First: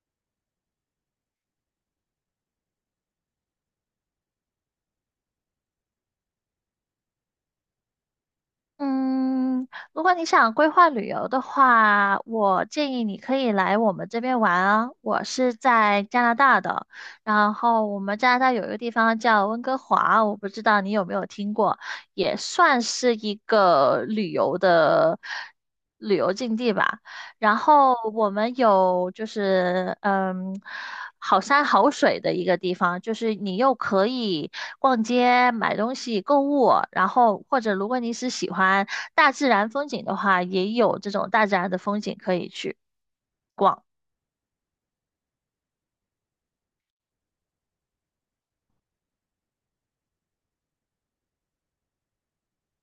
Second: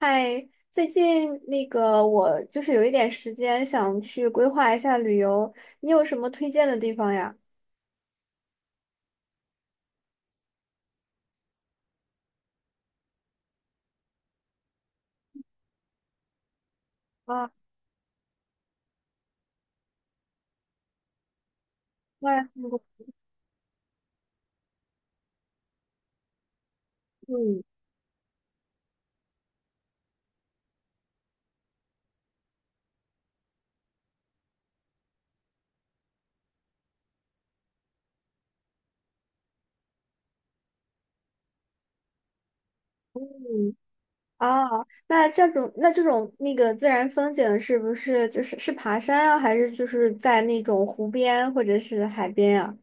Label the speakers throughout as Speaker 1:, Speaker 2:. Speaker 1: 嗨，最近我就是有一点时间，想去规划一下旅游，你有什么推荐的地方呀？
Speaker 2: 嗯，如果你想规划旅游的话，我建议你可以来我们这边玩啊。我是在加拿大的，
Speaker 1: 啊，
Speaker 2: 然后我们加拿大有一个地方叫温哥华，我不知道你有没有听过，
Speaker 1: 当
Speaker 2: 也
Speaker 1: 然看
Speaker 2: 算
Speaker 1: 过。
Speaker 2: 是一个旅游境地吧。然
Speaker 1: 嗯
Speaker 2: 后我们有好山好水的一个地方，就是你又可以逛街、买东西、购物，然后或者如果你是喜欢大自然风景的话，也有这种大自然的风景可以去
Speaker 1: 嗯。
Speaker 2: 逛。
Speaker 1: 啊，那这种自然风景是不是是爬山啊，还是就是在那种湖边或者是海边呀？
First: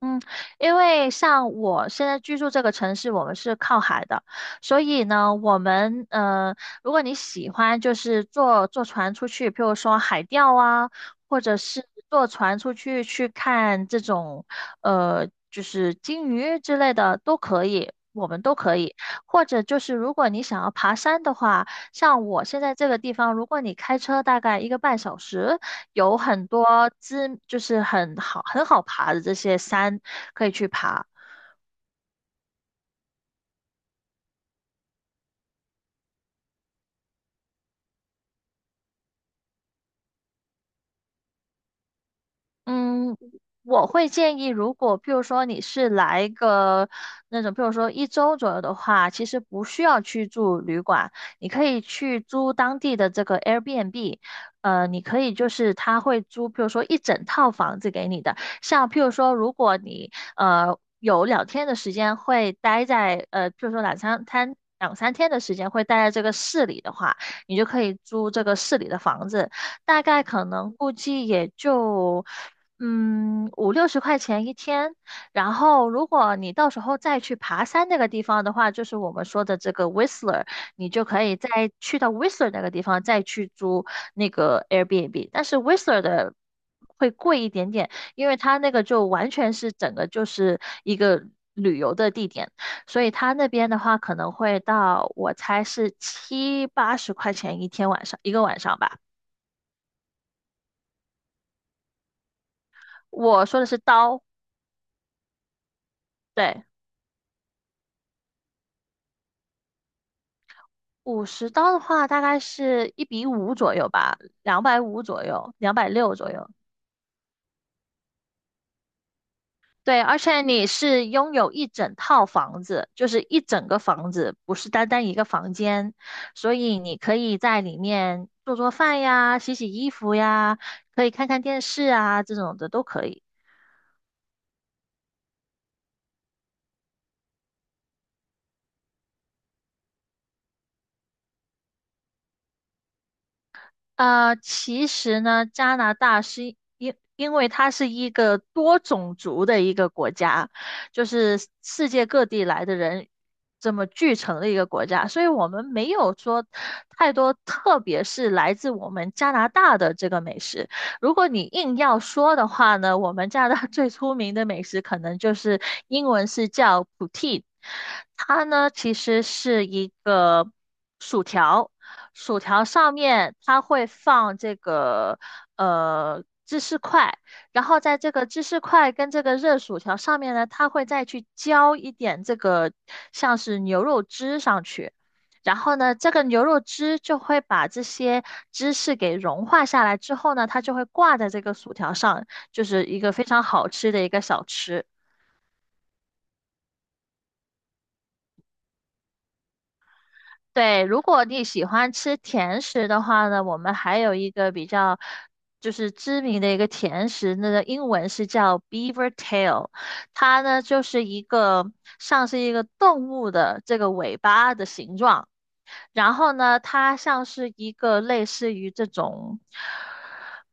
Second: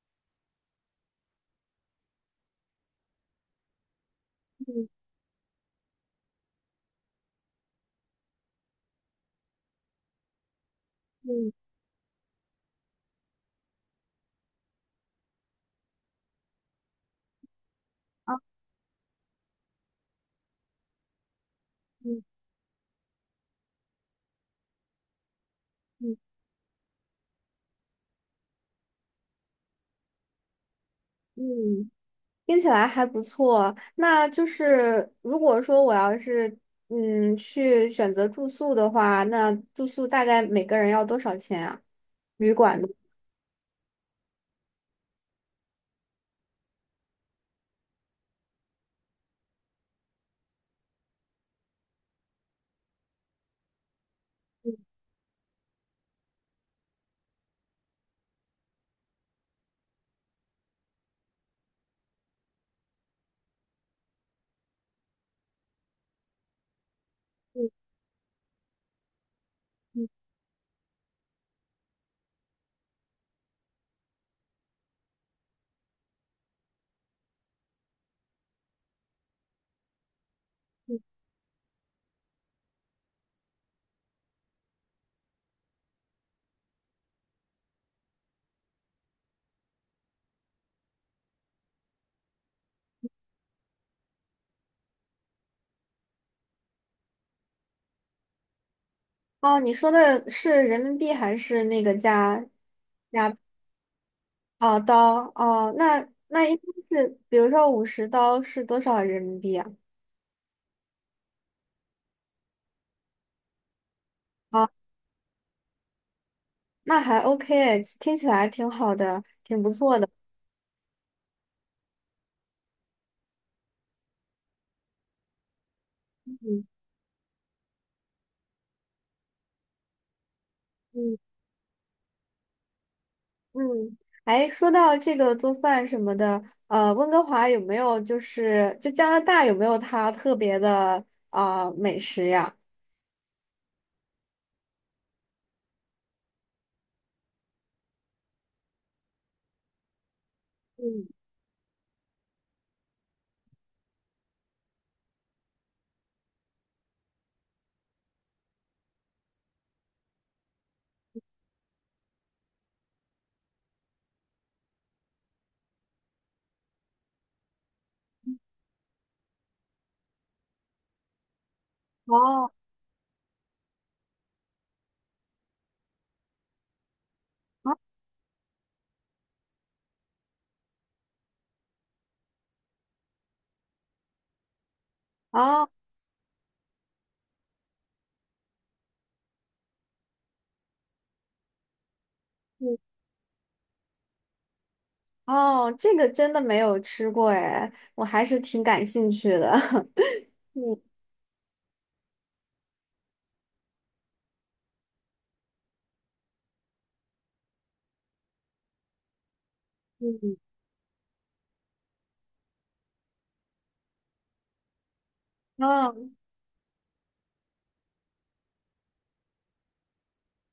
Speaker 2: 嗯，因为像我现在居住这个城市，我们是靠海的，所
Speaker 1: 嗯
Speaker 2: 以呢，如果你喜欢，就是坐船出去，譬如说海钓啊，或者
Speaker 1: 嗯，
Speaker 2: 是坐船出去去看这种就是鲸鱼之类的都可以，我们
Speaker 1: 啊，
Speaker 2: 都可以。或者就是如果你想要爬山的话，像
Speaker 1: 嗯
Speaker 2: 我现在这个地方，如果你开车大概一个半小时。有
Speaker 1: 嗯
Speaker 2: 很多知，就是很好爬的这些山可以去爬。
Speaker 1: 嗯。听起来还不错。那就是如果说我要是去选择住宿的话，那住宿大概每个人要多少钱啊？旅馆的？
Speaker 2: 嗯，我会建议，如果譬如说你是来个那种，譬如说一周左右的话，其实不需要去住旅馆，你可以去租当地的这个 Airbnb。你可以就是他会租，譬如说一整套房子给你的。像譬如说，如果你有两天的时间会待在譬如说两三天的时间会待在这个市里的话，你就可以租这个市里的房子。大概可能估计也就五六十块钱一天。然后如果你到时候再去爬山那个地方的话，就是我们说的这个 Whistler,你就可以再去到 Whistler 那个地方再去租那个 Airbnb。但是 Whistler 的会贵一点点，因为它那个就完全是整个就是一个旅游的地点。所以他那边的话可能会到，我猜是七八十块钱一天晚上，一个晚上吧。
Speaker 1: 哦，你说的是人民币还是加
Speaker 2: 我说的是刀，
Speaker 1: 哦，刀哦？那应
Speaker 2: 对，
Speaker 1: 该是，比如说50刀是多少人民币啊？
Speaker 2: 五十刀的话大概是一比五左右吧，两
Speaker 1: 哦，
Speaker 2: 百五左右，两百六左右。
Speaker 1: 那还 OK，听起来挺好的，挺不错
Speaker 2: 对，
Speaker 1: 的。
Speaker 2: 而且你是拥有一整套房子，就是一整个房子，不是单单一个房间，所
Speaker 1: 嗯
Speaker 2: 以你可以在里面做做饭呀，洗洗衣服呀，可以
Speaker 1: 嗯
Speaker 2: 看看电视啊，这种的都可以。
Speaker 1: 嗯。哎，说到这个做饭什么的，温哥华有没有就加拿大有没有它特别的啊、美食呀？
Speaker 2: 其实呢，加拿大是因为它是一个多种族的一个国家，就
Speaker 1: 嗯，
Speaker 2: 是世界各地来的人这么聚成的一个国家，所以我们没有说太多，特别是来自我们加拿大的这个美食。如果你硬要说的话呢，我们加拿大 最出名的美食可能就是英文是叫 poutine,它呢其实是一个薯条。薯
Speaker 1: 哦，
Speaker 2: 条上面它会放这个芝士块，然
Speaker 1: 啊，
Speaker 2: 后在这个芝士块跟这个热薯条上面呢，它会再去浇一点这个像是牛肉汁上去，然
Speaker 1: 哦，
Speaker 2: 后呢，这个牛肉汁就会把这些芝士给融化下来之后呢，它就会挂在这个薯条上，就
Speaker 1: 嗯，
Speaker 2: 是一个非常好吃的一个小吃。
Speaker 1: 哦，这个真的没有吃过哎，我还是挺感兴趣的。嗯
Speaker 2: 对，如果你喜欢吃甜食的话呢，我们还有一个比较就是知名的一个甜食，那个英文是叫 Beaver Tail,
Speaker 1: 嗯，
Speaker 2: 它呢就是一个像是一个动物的这个尾巴的形状。
Speaker 1: 哦，
Speaker 2: 然后呢，它像是一个类似于这种，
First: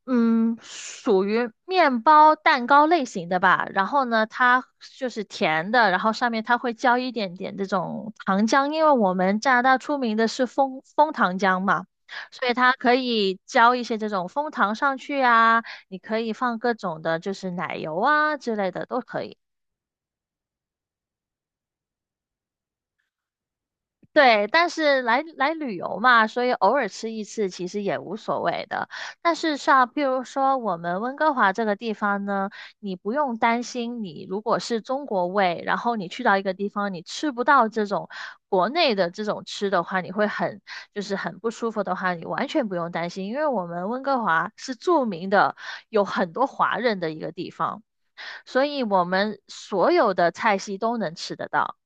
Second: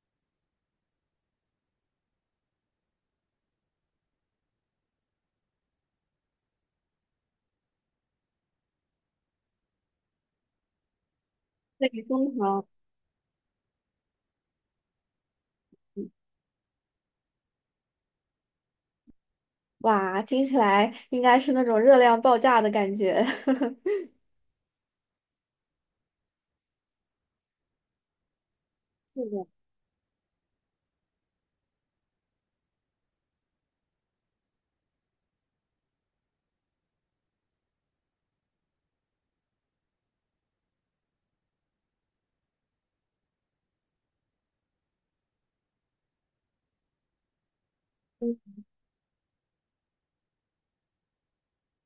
Speaker 2: 嗯，属于面包蛋糕类型的吧。然后呢，它就是甜的，然后上面它会浇一点点这种糖浆，因为我们加拿大出名的是蜂糖浆嘛。
Speaker 1: 对，枫
Speaker 2: 所以
Speaker 1: 糖，
Speaker 2: 它可以浇一些这种蜂糖上去啊，你可以放各种的，就是奶油啊之类的都可以。
Speaker 1: 哇，听起来应该是那种热量爆炸的感觉。
Speaker 2: 对，但是来旅游嘛，所以偶尔吃一次其实也无所谓的。
Speaker 1: 是
Speaker 2: 但
Speaker 1: 的，
Speaker 2: 是像譬如说我们温哥华这个地方呢，你不用担心，你如果是中国胃，然后你去到一个地方，你吃不到这种国内的这种吃的话，你会很就是很不舒服的话，你完全不用担心，因为我们温哥华是著名的有很多华人的一个地方，
Speaker 1: 嗯，
Speaker 2: 所以我们所有的菜系都能吃得到，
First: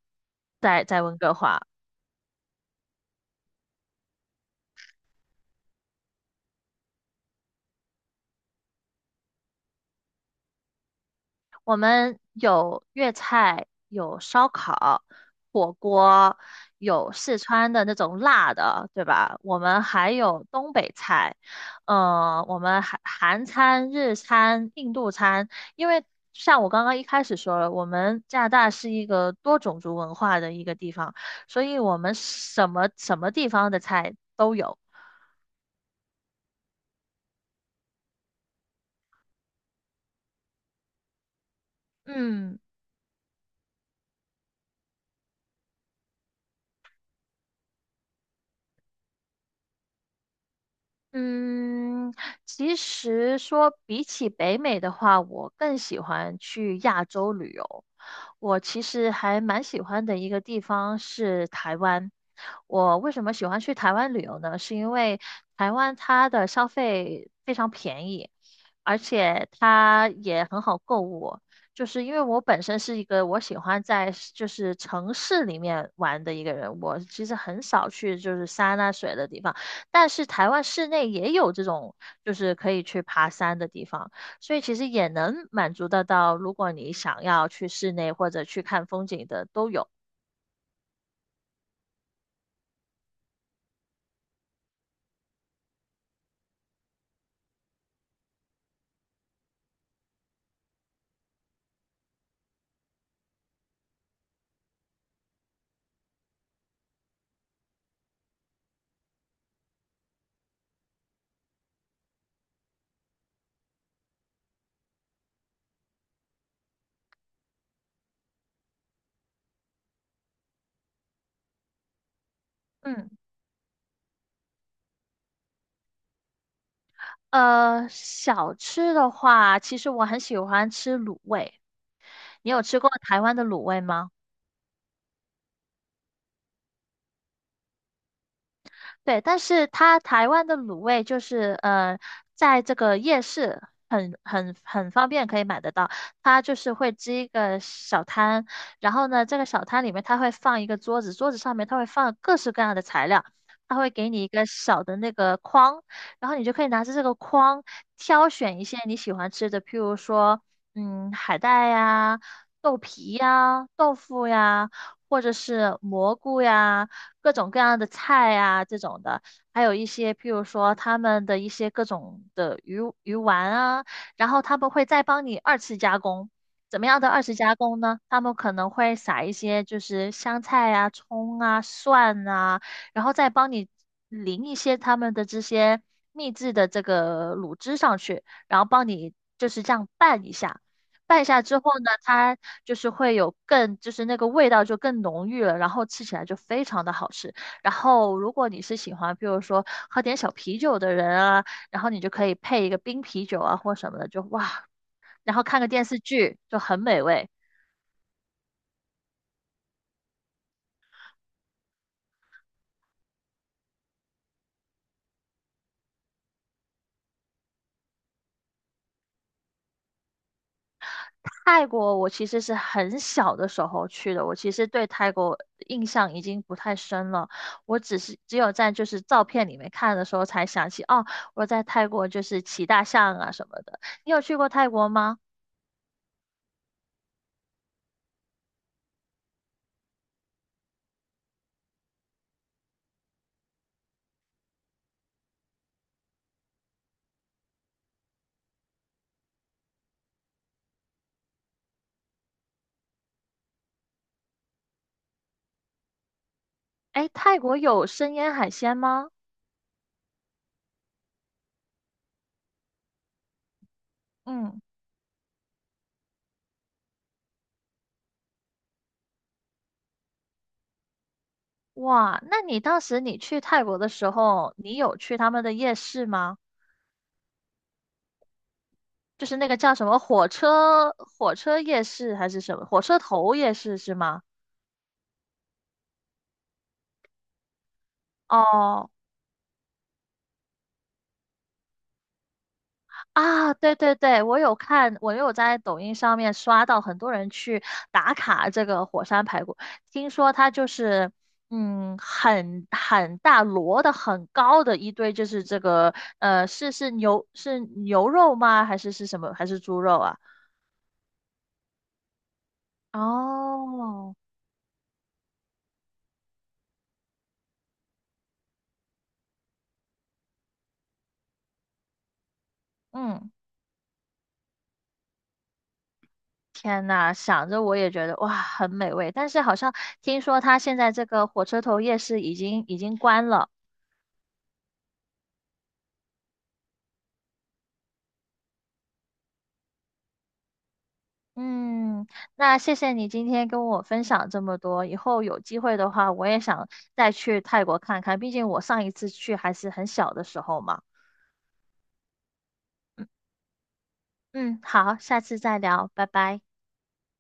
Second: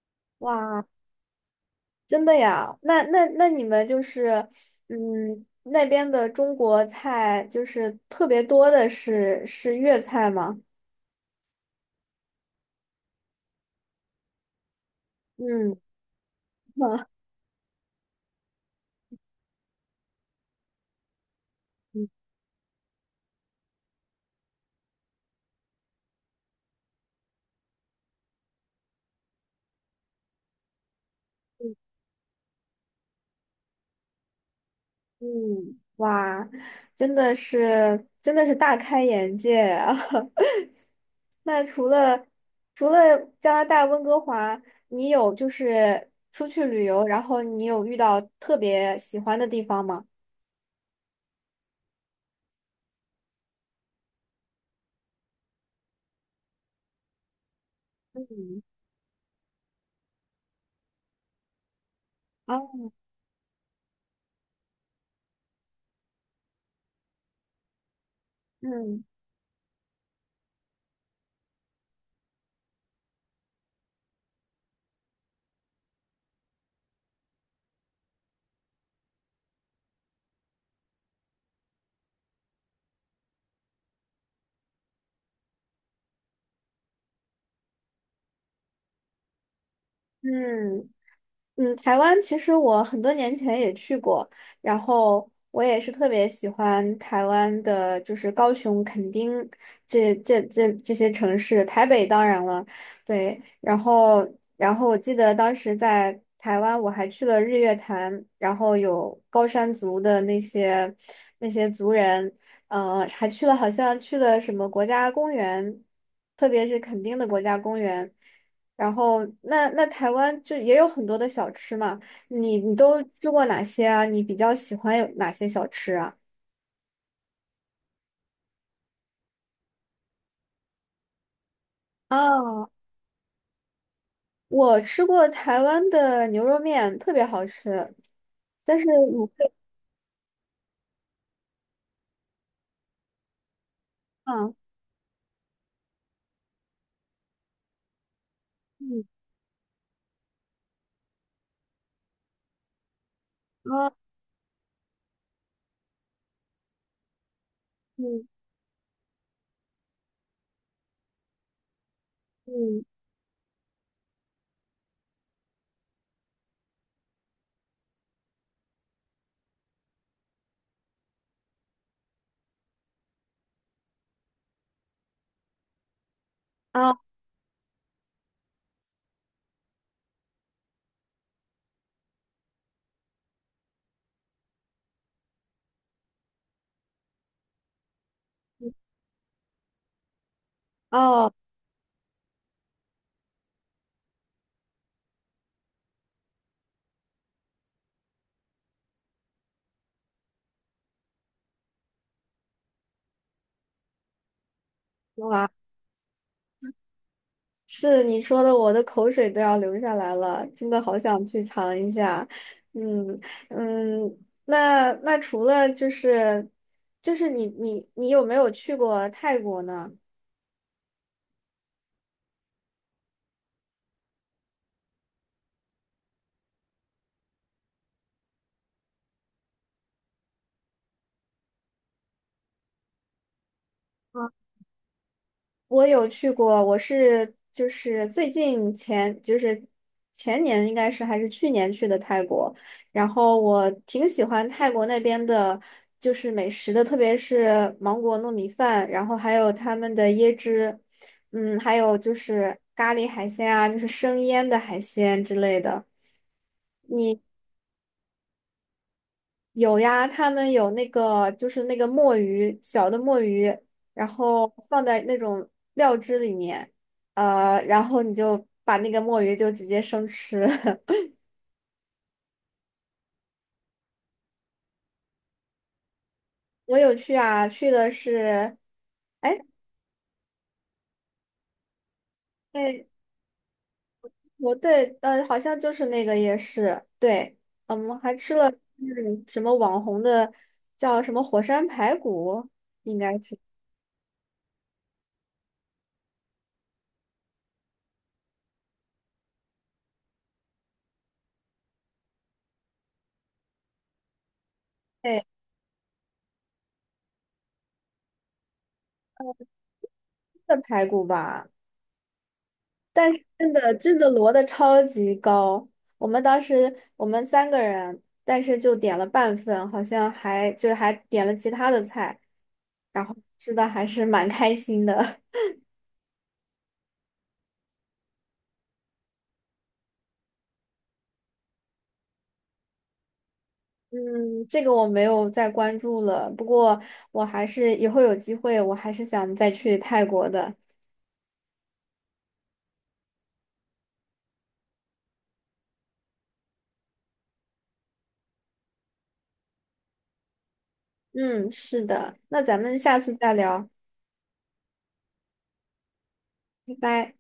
Speaker 2: 在
Speaker 1: 哇。
Speaker 2: 在温哥华。
Speaker 1: 真的呀？那你们就是，嗯，那边的中国菜就是特别多的是粤菜吗？
Speaker 2: 我们有粤菜，有烧烤、火
Speaker 1: 嗯。
Speaker 2: 锅，有四川的那种辣的，对吧？我们还有东北菜，
Speaker 1: 嗯
Speaker 2: 我们韩餐、日餐、印度餐。因为像我刚刚一开始说了，我们加拿大是一个多种族文化的一个地方，所
Speaker 1: 嗯，
Speaker 2: 以我们什么地方的菜都有。
Speaker 1: 嗯，哇，真的是真的是大开眼界啊！那除了
Speaker 2: 嗯。
Speaker 1: 加拿大温哥华，你有就是出去旅游，然后你有遇到特别喜欢的地方吗？
Speaker 2: 嗯，其实说比起北美的话，我更喜欢去亚洲旅游。我
Speaker 1: 嗯，
Speaker 2: 其实还蛮喜欢的一个地方是台湾。
Speaker 1: 哦，
Speaker 2: 我为什么喜欢去台湾旅游呢？是因为台湾它的消费非常便宜，而
Speaker 1: 嗯
Speaker 2: 且它也很好购物。就是因为我本身是一个我喜欢在就是城市里面玩的一个人，我其实很少去就是山啊水的地方。但是台湾室内也有这种，就是可以去爬山的地方，所以其实也能满足得到，如果你想要去室内或者去看风景的都有。
Speaker 1: 嗯。嗯，台湾其实我很多年前也去过，然后我也是特别喜欢台湾的，就是高雄、垦丁这些城市，台北当然了。对，然后我记得当时在台湾我还去了日月潭，然后有高山族的那些族人，还去了好像去了什么国家公园，特别是垦丁的国家公园。然后那台湾就也有很多的小吃嘛，你都
Speaker 2: 嗯，
Speaker 1: 吃过哪些啊？你比较喜欢有哪些小吃啊？
Speaker 2: 小吃的话，其实我很喜欢吃卤味，你有
Speaker 1: 啊，
Speaker 2: 吃过台湾的卤味吗？
Speaker 1: 我吃过台湾的牛肉面，特别好吃，但是
Speaker 2: 对，
Speaker 1: 卤
Speaker 2: 但
Speaker 1: 配
Speaker 2: 是它台湾的卤味在这个夜市很
Speaker 1: 饭。
Speaker 2: 很很方便可以买得到。它就是会支一个小摊，然后
Speaker 1: 嗯，
Speaker 2: 呢，这个小摊里面它会放一个桌子，桌子上面它会放各式各样的材料，它会
Speaker 1: 啊，
Speaker 2: 给你一个小的那个筐，然后你就可以拿着这个筐
Speaker 1: 嗯
Speaker 2: 挑选一些你喜欢吃的，譬如说，海带呀、豆
Speaker 1: 嗯，
Speaker 2: 皮呀、豆腐呀，或者是蘑菇呀。各种各样的菜啊这种的，还有一些譬如说他们的一些各种的鱼丸啊，然后他们会再帮你二次加工。怎么
Speaker 1: 啊，
Speaker 2: 样的二次加工呢？他们可能会撒一些就是香菜啊、葱啊、蒜啊，然后再帮你淋一些他们的这些秘制的这个卤汁上去，然后帮你就是这样拌一下。拌
Speaker 1: 哦，
Speaker 2: 下之后呢，它就是会有更，就是那个味道就更浓郁了，然后吃起来就非常的好吃。然后如果你是喜欢，比如说喝点小啤酒的人啊，然后你就可以配一个冰啤酒啊或什么的，就哇，然后
Speaker 1: 哇，
Speaker 2: 看个电视剧就很美味。
Speaker 1: 是你说的，我的口水都要流下来了，真的好想去尝一下。嗯嗯，那除了你有没有去过泰国呢？
Speaker 2: 泰国我其实是很小的时候去的，我其实对泰国印象已经不太深了，我只是只有在就是照片里面看的时候才想起，哦，我在泰国就是骑大象啊什么的。你有
Speaker 1: 嗯，
Speaker 2: 去过泰国吗？
Speaker 1: 我有去过，我是就是最近前年应该是还是去年去的泰国，然后我挺喜欢泰国那边的，就是美食的，特别是芒果糯米饭，然后还有他们的椰汁，嗯，还有就是咖喱海鲜啊，就是生腌的海鲜之类的。
Speaker 2: 哎，泰国有生腌海鲜吗？
Speaker 1: 有呀，他们有那个墨鱼，小的墨鱼，然后
Speaker 2: 嗯，
Speaker 1: 放在那种料汁里面，然后你就把那个墨鱼就直接生吃。
Speaker 2: 哇，那你当时你去泰国的时候，你有去他们的夜市吗？
Speaker 1: 我有去啊，去的是，
Speaker 2: 就是
Speaker 1: 哎，
Speaker 2: 那个叫什么火车夜市还是什么火
Speaker 1: 对，
Speaker 2: 车头夜市是吗？
Speaker 1: 我对，好像就是那个夜市，对，嗯我们还吃了
Speaker 2: 哦，
Speaker 1: 那种什么网红的叫什么火山排骨，应该是，
Speaker 2: 啊，对对对，我有看，我有在抖音上面刷到很多人去打卡这个火山排骨，听说它就是，很大摞的很高的一堆，
Speaker 1: 对，
Speaker 2: 就是这个，是是牛是牛肉吗？还是是什么？还是猪肉啊？
Speaker 1: 是排骨吧。但是真的真的
Speaker 2: 哦，
Speaker 1: 摞的超级高，我们当时我们三个人，但是就点了半份，好像还点了其他的菜，然后
Speaker 2: 嗯，
Speaker 1: 吃的还是蛮开心的。
Speaker 2: 天呐，想着我也觉得哇，很美味，但是好像听说它现在这个火车头夜市已经关了。
Speaker 1: 嗯，这个我没有再关注了，不过我还是以后有机会，我还是想再去泰国的。
Speaker 2: 嗯，那谢谢你今天跟我分享这么多。以后有机会的话，我也想再去泰国看看，毕竟我上一次去还是很小的时候嘛。
Speaker 1: 嗯，是的，那咱们下次再聊，
Speaker 2: 嗯，好，下次再聊，拜拜。
Speaker 1: 拜拜。